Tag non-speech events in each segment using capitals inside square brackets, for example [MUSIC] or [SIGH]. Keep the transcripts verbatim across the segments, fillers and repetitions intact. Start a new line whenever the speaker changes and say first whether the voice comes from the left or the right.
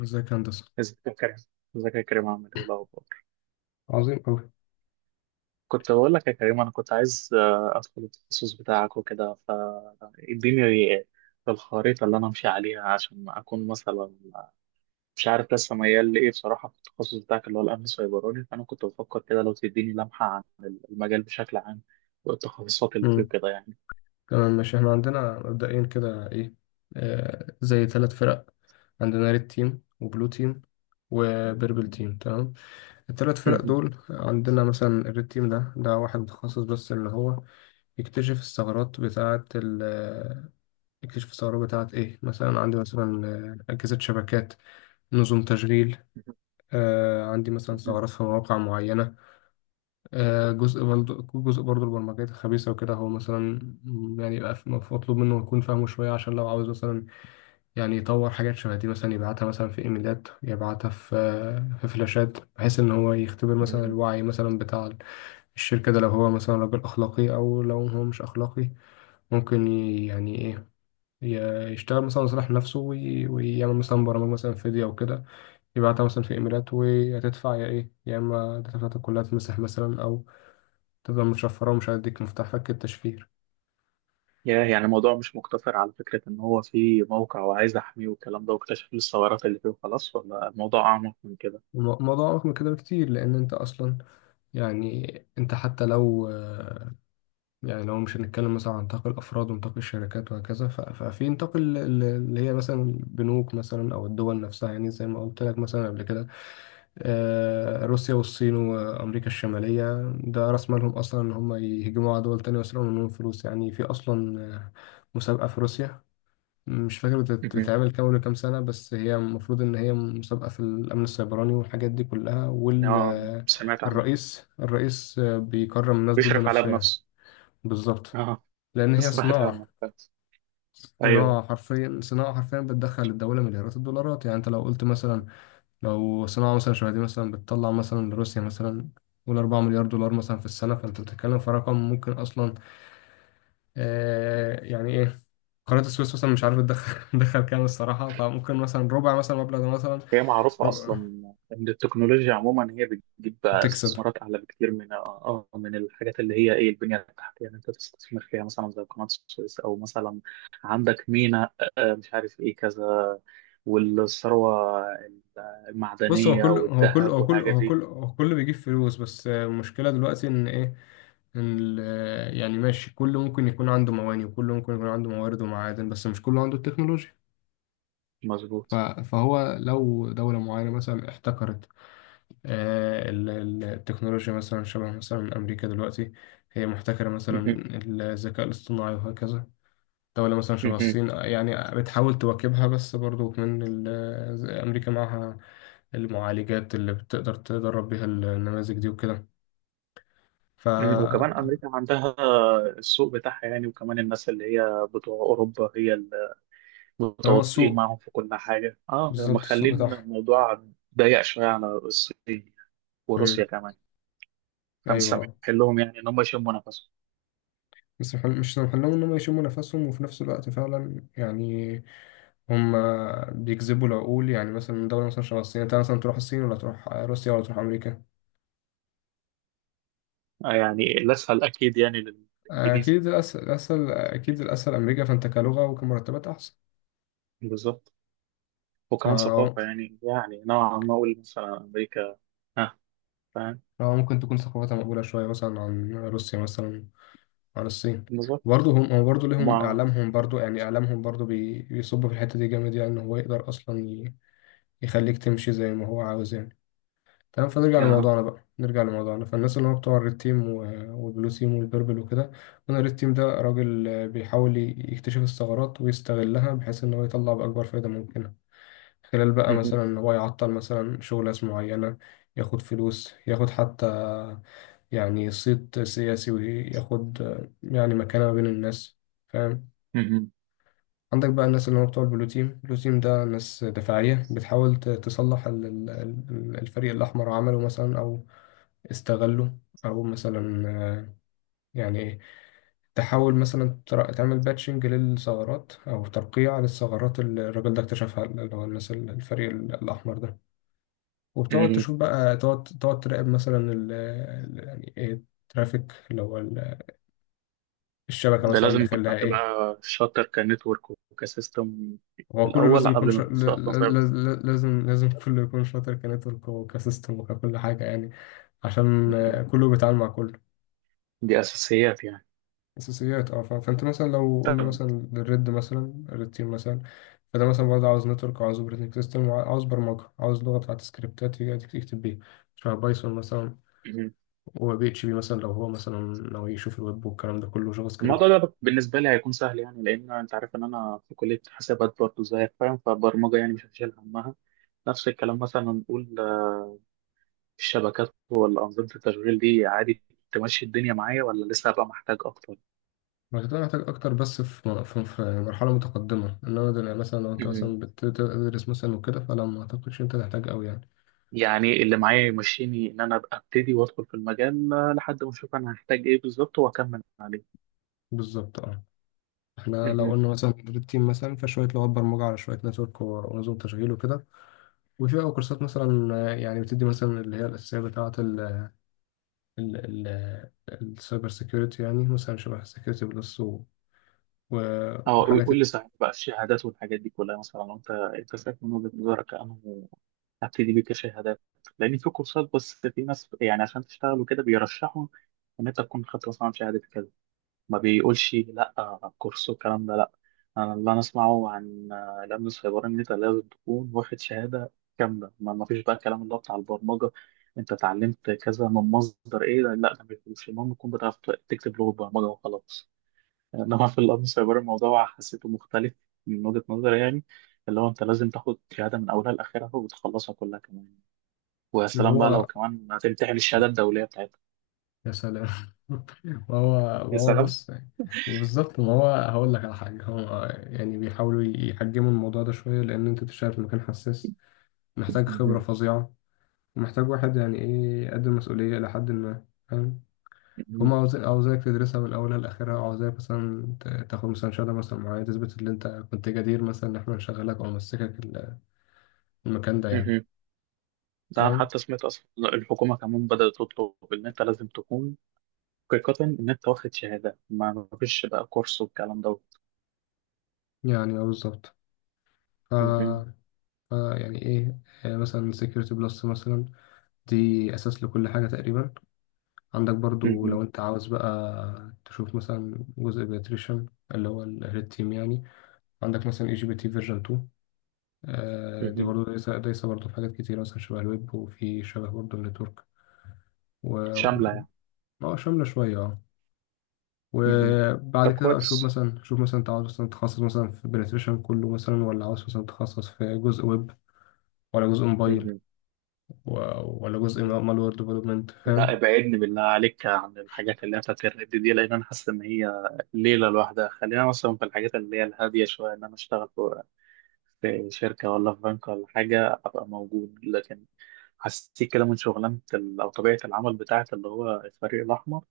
left: ازيك يا هندسة.
right: ازيك يا كريم ازيك يا كريم، عامل ايه الاخبار؟
left: عظيم أوي.
right: كنت بقول لك يا كريم، انا كنت عايز آه، ادخل التخصص بتاعك وكده. فاديني الخريطه اللي انا امشي عليها عشان اكون مثلا مش عارف لسه ميال لايه بصراحه في التخصص بتاعك اللي هو الامن السيبراني. فانا كنت بفكر كده، لو تديني لمحه عن المجال بشكل عام، والتخصصات اللي فيه
left: مم.
right: كده يعني.
left: تمام، ماشي. احنا عندنا مبدئيا كده ايه، آه زي ثلاث فرق. عندنا ريد تيم وبلو تيم وبيربل تيم. تمام، الثلاث فرق دول عندنا مثلا الريد تيم ده ده واحد متخصص بس اللي هو يكتشف الثغرات بتاعة ال آه، يكتشف الثغرات بتاعة ايه، مثلا عندي مثلا آه، أجهزة شبكات، نظم تشغيل، آه عندي مثلا ثغرات في مواقع معينة، آه، جزء برضه جزء برضه البرمجيات الخبيثة وكده. هو مثلا يعني يبقى في- مطلوب منه يكون فاهمه شوية، عشان لو عاوز مثلا يعني يطور حاجات شبه دي، مثلا يبعتها مثلا في ايميلات، يبعتها في آه، في فلاشات، بحيث ان هو يختبر مثلا
right: [LAUGHS]
left: الوعي مثلا بتاع الشركة ده. لو هو مثلا راجل اخلاقي او لو هو مش اخلاقي، ممكن ي- يعني ايه، ي- يشتغل مثلا لصالح نفسه، وي- ويعمل مثلا برامج مثلا فيديو او كده، يبعتها مثلا في ايميلات، وهتدفع يا ايه، يا اما داتا بتاعتك كلها تمسح مثلا، او تفضل مشفرة ومش هيديك مفتاح فك التشفير.
right: يا يعني الموضوع مش مقتصر على فكرة إن هو في موقع وعايز أحميه والكلام ده، واكتشف الثغرات اللي فيه وخلاص، ولا الموضوع أعمق من كده؟
left: الم- الموضوع أعمق من كده بكتير، لأن أنت أصلا يعني أنت حتى لو آه، يعني لو مش هنتكلم مثلا عن نطاق الأفراد ونطاق الشركات وهكذا، ف- ففي نطاق ال- ال- اللي هي مثلا البنوك مثلا أو الدول نفسها، يعني زي ما قلت لك مثلا قبل كده، آه، روسيا والصين وأمريكا الشمالية ده رأس مالهم أصلا إن هم يهجموا على دول تانية ويسرقوا منهم فلوس. يعني في أصلا آه، مسابقة في روسيا، مش فاكر بتت-
right: مهم.
left: بتتعمل كام ولا كام سنة، بس هي المفروض إن هي مسابقة في الأمن السيبراني والحاجات دي كلها،
right: اه، سمعت عنها.
left: والرئيس الرئيس بيكرم الناس دول
right: بيشرف عليها
left: بنفسه يعني.
right: بنفسه.
left: بالظبط،
right: اه.
left: لأن
right: [LAUGHS]
left: هي
right: سمعت عنها
left: صناعة،
right: بس. ايوه.
left: صناعة حرفيا، صناعة حرفيا بتدخل الدولة مليارات الدولارات. يعني أنت لو قلت مثلا لو صناعة مثلا شبه دي مثلا بتطلع مثلا لروسيا مثلا، قول أربعة مليار دولار مثلا في السنة، فأنت بتتكلم في رقم ممكن أصلا آه يعني إيه، قناة السويس مثلا مش عارف تدخل [LAUGHS] تدخل كام الصراحة، فممكن مثلا ربع مثلا المبلغ ده مثلا.
right: هي معروفة أصلا،
left: ربع
right: إن التكنولوجيا عموما هي بتجيب
left: تكسب.
right: استثمارات أعلى بكتير من آه آه، من الحاجات اللي هي إيه البنية التحتية. يعني أنت تستثمر فيها مثلا زي قناة السويس، أو مثلا عندك ميناء، آه، آه، مش عارف إيه كذا، والثروة
left: بص، هو
right: المعدنية
left: كل هو كل
right: والذهب
left: هو كل
right: والحاجات
left: هو
right: دي.
left: كل هو كل بيجيب فلوس، بس المشكلة دلوقتي إن إيه، إن ال- يعني ماشي، كل ممكن يكون عنده مواني، وكل ممكن يكون عنده موارد ومعادن، بس مش كله عنده التكنولوجيا. ف-
right: مظبوط.
left: فهو لو دولة معينة مثلا احتكرت آه، ال- ال- التكنولوجيا، مثلا شبه مثلا أمريكا دلوقتي هي محتكرة مثلا
right: [LAUGHS]
left: الذكاء الاصطناعي وهكذا. دولة مثلا شبه
right: مهم.
left: الصين يعني بتحاول تواكبها، بس برضو من ال- أمريكا معاها المعالجات اللي بتقدر تدرب بيها النماذج دي وكده. ف
right: مم، وكمان أمريكا عندها السوق بتاعها يعني، وكمان الناس اللي هي بتوع أوروبا هي اللي
left: فهو
right: متواطئين
left: السوق،
right: معاهم في كل حاجة، اه،
left: بالظبط السوق
right: مخلين
left: بتاعهم.
right: الموضوع ضيق شوية على الصين وروسيا
left: مم.
right: كمان.
left: أيوة،
right: فمسامحين لهم يعني إن هم يشموا نفسهم.
left: بس مح- مش سامح لهم إنهم يشموا نفسهم، وفي نفس الوقت فعلا يعني هم بيجذبوا العقول. يعني مثلا دولة مثلا شبه الصين، أنت مثلا تروح الصين ولا تروح روسيا ولا تروح أمريكا؟
right: آه، يعني الأسهل أكيد يعني للإنجليزي.
left: أكيد الأسهل، الأسهل أكيد الأسهل أمريكا. فأنت كلغة وكمرتبات أحسن.
right: بالظبط، وكمان ثقافة،
left: ف-
right: يعني يعني نوعا ما أقول مثلا أمريكا. ها. فاهم.
left: اه، ممكن تكون ثقافتها مقبولة شوية مثلا عن روسيا مثلا، عن الصين.
right: بالظبط.
left: برضه هم، هو برضه ليهم
right: ومع...
left: إعلامهم برضه، يعني إعلامهم برضه بي- بيصب في الحتة دي جامد، يعني إن هو يقدر أصلا ي- يخليك تمشي زي ما هو عاوز يعني. تمام، فنرجع
right: آه.
left: لموضوعنا بقى، نرجع لموضوعنا. فالناس اللي هو بتوع الريد تيم و- والبلو تيم والبيربل وكده، أنا الريد تيم ده راجل آه، بيحاول ي- يكتشف الثغرات ويستغلها، بحيث إن هو يطلع بأكبر فايدة ممكنة، خلال بقى
right: مهم.
left: مثلا إن هو يعطل مثلا شغل ناس معينة، ياخد فلوس، ياخد حتى يعني صيت سياسي، وياخد آه، يعني مكانة ما بين الناس، فاهم. عندك بقى الناس اللي هم بتوع البلو تيم. البلو تيم ده ناس دفاعية بتحاول ت- تصلح ال- ال- ال- الفريق الأحمر عمله مثلا أو استغله، أو مثلا آه، يعني إيه، تحاول مثلا تر- تعمل باتشنج للثغرات أو ترقيع للثغرات اللي الراجل ده اكتشفها، اللي هو الناس ال- الفريق ال- الأحمر ده. وبتقعد
right: مهم.
left: تشوف بقى، تقعد تقعد تراقب مثلا ال ال- يعني إيه الترافيك اللي هو الشبكة
right: ده
left: مثلا
right: لازم يكون
left: داخل
right: حد
left: لها إيه.
right: بقى شاطر كنتورك وكسيستم في
left: هو كله
right: الأول
left: لازم يكون
right: قبل ما
left: شا... ل-
right: تخش أصلا سايبر.
left: ل- ل- لازم لازم كله يكون شاطر كنتورك وكسيستم وككل حاجة يعني، عشان
right: مهم.
left: آه، كله بيتعامل مع كله.
right: دي أساسيات يعني.
left: أساسيات، اه. ف- فأنت مثلا لو قلنا
right: طب.
left: مثلا الريد مثلا الريد تيم مثلا، فده مثلا برضه عاوز نتورك، وعاوز اوبريتنج سيستم، وعاوز برمجة، عاوز لغة بتاعت سكريبتات يجي يكتب بيها، شبه بايثون مثلا،
right: مهم.
left: و بي اتش بي مثلا لو هو مثلا ناوي يشوف الويب، والكلام ده كله جافا
right: الموضوع
left: سكريبت.
right: ده بالنسبة لي هيكون سهل، يعني لأن أنت عارف إن أنا في كلية حسابات برضه زيك، فاهم. فالبرمجة يعني مش هشيل همها. نفس الكلام مثلا، نقول آه، الشبكات ولا أنظمة التشغيل دي عادي تمشي الدنيا معايا، ولا لسه هبقى محتاج أكتر؟
left: هتبقى محتاج أكتر، بس في م- في في مرحلة متقدمة. إنما دل- مثلا لو أنت
right: مهم.
left: مثلا بتدرس مثلا وكده فلا، ما أعتقدش أنت تحتاج أوي يعني.
right: يعني اللي معايا يمشيني، إن أنا أبقى أبتدي وأدخل في المجال، آه، لحد ما أشوف أنا هحتاج إيه بالظبط وأكمل عليه.
left: بالظبط، أه. إحنا لو
right: مهم.
left: قلنا مثلا تدريب تيم مثلا، فشوية لغات برمجة، على شوية نتورك و- ونظم تشغيل وكده. وفي بقى كورسات مثلا آه، يعني بتدي مثلا اللي هي الأساسية بتاعة ال ال ال السايبر سيكيورتي، يعني مثلا شبه سيكيورتي بلس و- و-
right: اه، قول
left: وحاجات.
right: قول لي صحيح بقى، الشهادات والحاجات دي كلها، مثلا انت انت شايف من وجهة نظرك انه ابتدي بيه كشهادات، لان في كورسات. بس في ناس يعني عشان تشتغل وكده بيرشحوا ان انت تكون خدت مثلا شهاده كده، ما بيقولش لا كورس والكلام ده لا. انا اللي انا اسمعه عن آه، الامن السيبراني، ان انت لازم تكون واخد شهاده كامله. ما ما فيش بقى الكلام اللي هو بتاع البرمجه، انت اتعلمت كذا من مصدر ايه. لا ده مش مش المهم تكون بتعرف تكتب لغه برمجه وخلاص. انما في الامن سايبر الموضوع حسيته مختلف من وجهة نظري يعني، اللي هو انت لازم تاخد شهاده من اولها لاخرها وتخلصها كلها كمان، ويا
left: اللي
right: سلام بقى لو
left: هو
right: كمان هتمتحن الشهاده الدوليه بتاعتها.
left: يا سلام [LAUGHS] وهو
right: يا
left: وهو
right: سلام.
left: بص، وبالظبط. ما هو هقول لك على حاجة، هو يعني بيحاولوا يحجموا الموضوع ده شوية، لأن أنت بتشتغل في مكان حساس، محتاج خبرة
right: مهم.
left: فظيعة، ومحتاج واحد يعني إيه، يقدم مسؤولية إلى حد ما، فاهم. فهم
right: مهم.
left: عاوزين، عاوزاك تدرسها من أولها لآخرها، وعاوزاك مثلا ت- تاخد مثلا شهادة مثلا معينة تثبت إن أنت كنت جدير مثلا إن إحنا نشغلك أو نمسكك ال- المكان ده يعني.
right: مهم. ده انا
left: تمام،
right: حتى سمعت اصلا الحكومه كمان بدات تطلب ان انت لازم تكون حقيقه ان انت واخد شهاده. ما ما فيش بقى كورس والكلام دوت.
left: يعني أه، بالظبط. ف...
right: مهم.
left: ف يعني إيه، آه، مثلا سكيورتي بلس مثلا، دي أساس لكل حاجة تقريبا. عندك برضو لو
right: مهم.
left: أنت عاوز بقى تشوف مثلا جزء بيتريشن، اللي هو الريد تيم يعني، عندك مثلا اي جي بي تي فيرجن اتنين. آه، دي
right: مهم.
left: برضو دايسة دايسة برضو في حاجات كتير، مثلا شبه الويب، وفي شبه برضو النتورك و
right: شامله
left: و-
right: يعني.
left: اه، شاملة شوية اه.
right: مهم. ده
left: وبعد كده
right: كويس.
left: أشوف مثلا، شوف مثلا أنت عاوز مثلا تتخصص مثلا في بنتريشن كله مثلا، ولا عاوز مثلا تتخصص في جزء ويب، ولا جزء موبايل،
right: مهم.
left: و- ولا جزء مالوير ديفلوبمنت،
right: لا،
left: فاهم.
right: ابعدني بالله عليك عن الحاجات اللي هي بتاعت الرد دي، لان انا حاسس ان هي ليله لوحدها. خلينا مثلا في الحاجات اللي هي الهاديه شويه، ان انا اشتغل في في شركه ولا في بنك ولا حاجه ابقى موجود. لكن حسيت كده من شغلانه ال- او طبيعه العمل بتاعت اللي هو الفريق الاحمر،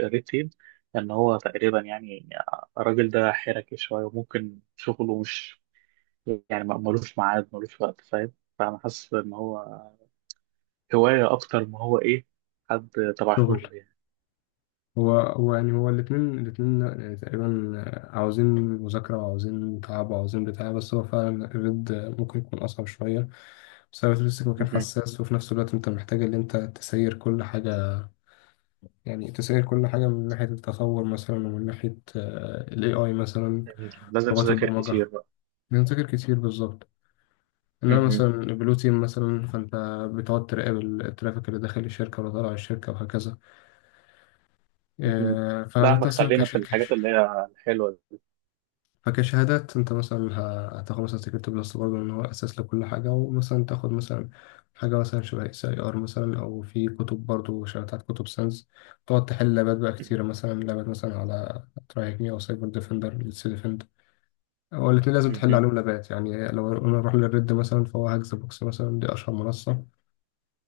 right: الريد تيم، ان هو تقريبا يعني الراجل ده حركي شويه، وممكن شغله مش يعني ما- ملوش ميعاد، ملوش وقت، فاهم. فانا حاسس ان هو هوايه اكتر ما هو ايه، حد تبع
left: شغل،
right: شغل يعني.
left: هو هو يعني هو الاتنين، الاتنين يعني تقريبا عاوزين مذاكرة، وعاوزين تعب، وعاوزين بتاع، بس هو فعلا الرد ممكن يكون أصعب شوية، بسبب تمسك مكان
right: مهم.
left: حساس، وفي نفس الوقت أنت محتاج إن أنت تسير كل حاجة، يعني تسير كل حاجة من ناحية التطور مثلا، ومن ناحية آه، ال إيه آي مثلا،
right: مهم. لازم
left: لغات
right: تذاكر
left: البرمجة.
right: كتير بقى.
left: بنذاكر كتير بالظبط. إنما مثلا
right: مهم.
left: البلو تيم مثلا، فأنت بتقعد تراقب الترافيك اللي داخل الشركة ولا طالع الشركة وهكذا.
right: مهم.
left: آه،
right: لا، ما
left: فأنت مثلا
right: خلينا في
left: كشركة،
right: الحاجات اللي هي الحلوة دي.
left: فكشهادات انت مثلا ه- هتاخد مثلا سكيورتي بلس برضه، ان هو اساس لكل حاجه، ومثلا تاخد مثلا حاجه مثلا شبه اس اي ار مثلا، او في كتب برضه شبه بتاعت كتب ساينس. تقعد تحل لابات بقى
right: مهم.
left: كتيره، مثلا لابات مثلا على ترايك مي او سايبر ديفندر ليتس ديفند. هو الاتنين لازم تحل
right: مهم.
left: عليهم لابات، يعني لو انا اروح للريد مثلا، فهو هاكس بوكس مثلا، دي اشهر منصه،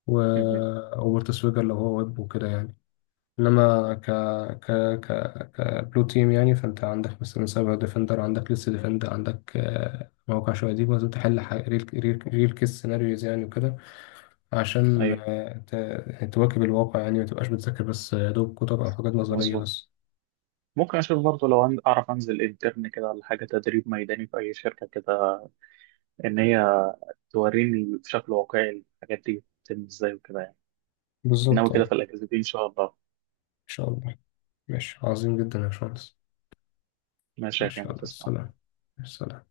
left: و
right: مهم.
left: اوبرت سويجر لو هو ويب وكده يعني. انما ك ك ك كبلو تيم يعني، فانت عندك مثلا سايبر ديفندر، عندك لسه ديفندر، عندك آه، موقع شويه دي، لازم تحل ح- ريل ريل ريل كيس سيناريوز يعني وكده، عشان
right: أيوة.
left: آه، ت- يعني تواكب الواقع يعني، ما تبقاش بتذاكر بس يا دوب كتب او حاجات نظريه
right: مظبوط.
left: بس.
right: ممكن أشوف برضه لو عن- أعرف أنزل انترن كده، ولا حاجة تدريب ميداني في أي شركة كده، إن هي توريني بشكل واقعي الحاجات دي بتتم إزاي وكده يعني. إنما
left: بالظبط، اه.
right: كده في
left: ان
right: الأجازة دي إن شاء الله.
left: شاء الله. ماشي، عظيم جدا يا باشمهندس.
right: ماشي يا
left: ماشي،
right: كريم،
left: يلا
right: تسلم.
left: السلام. السلام.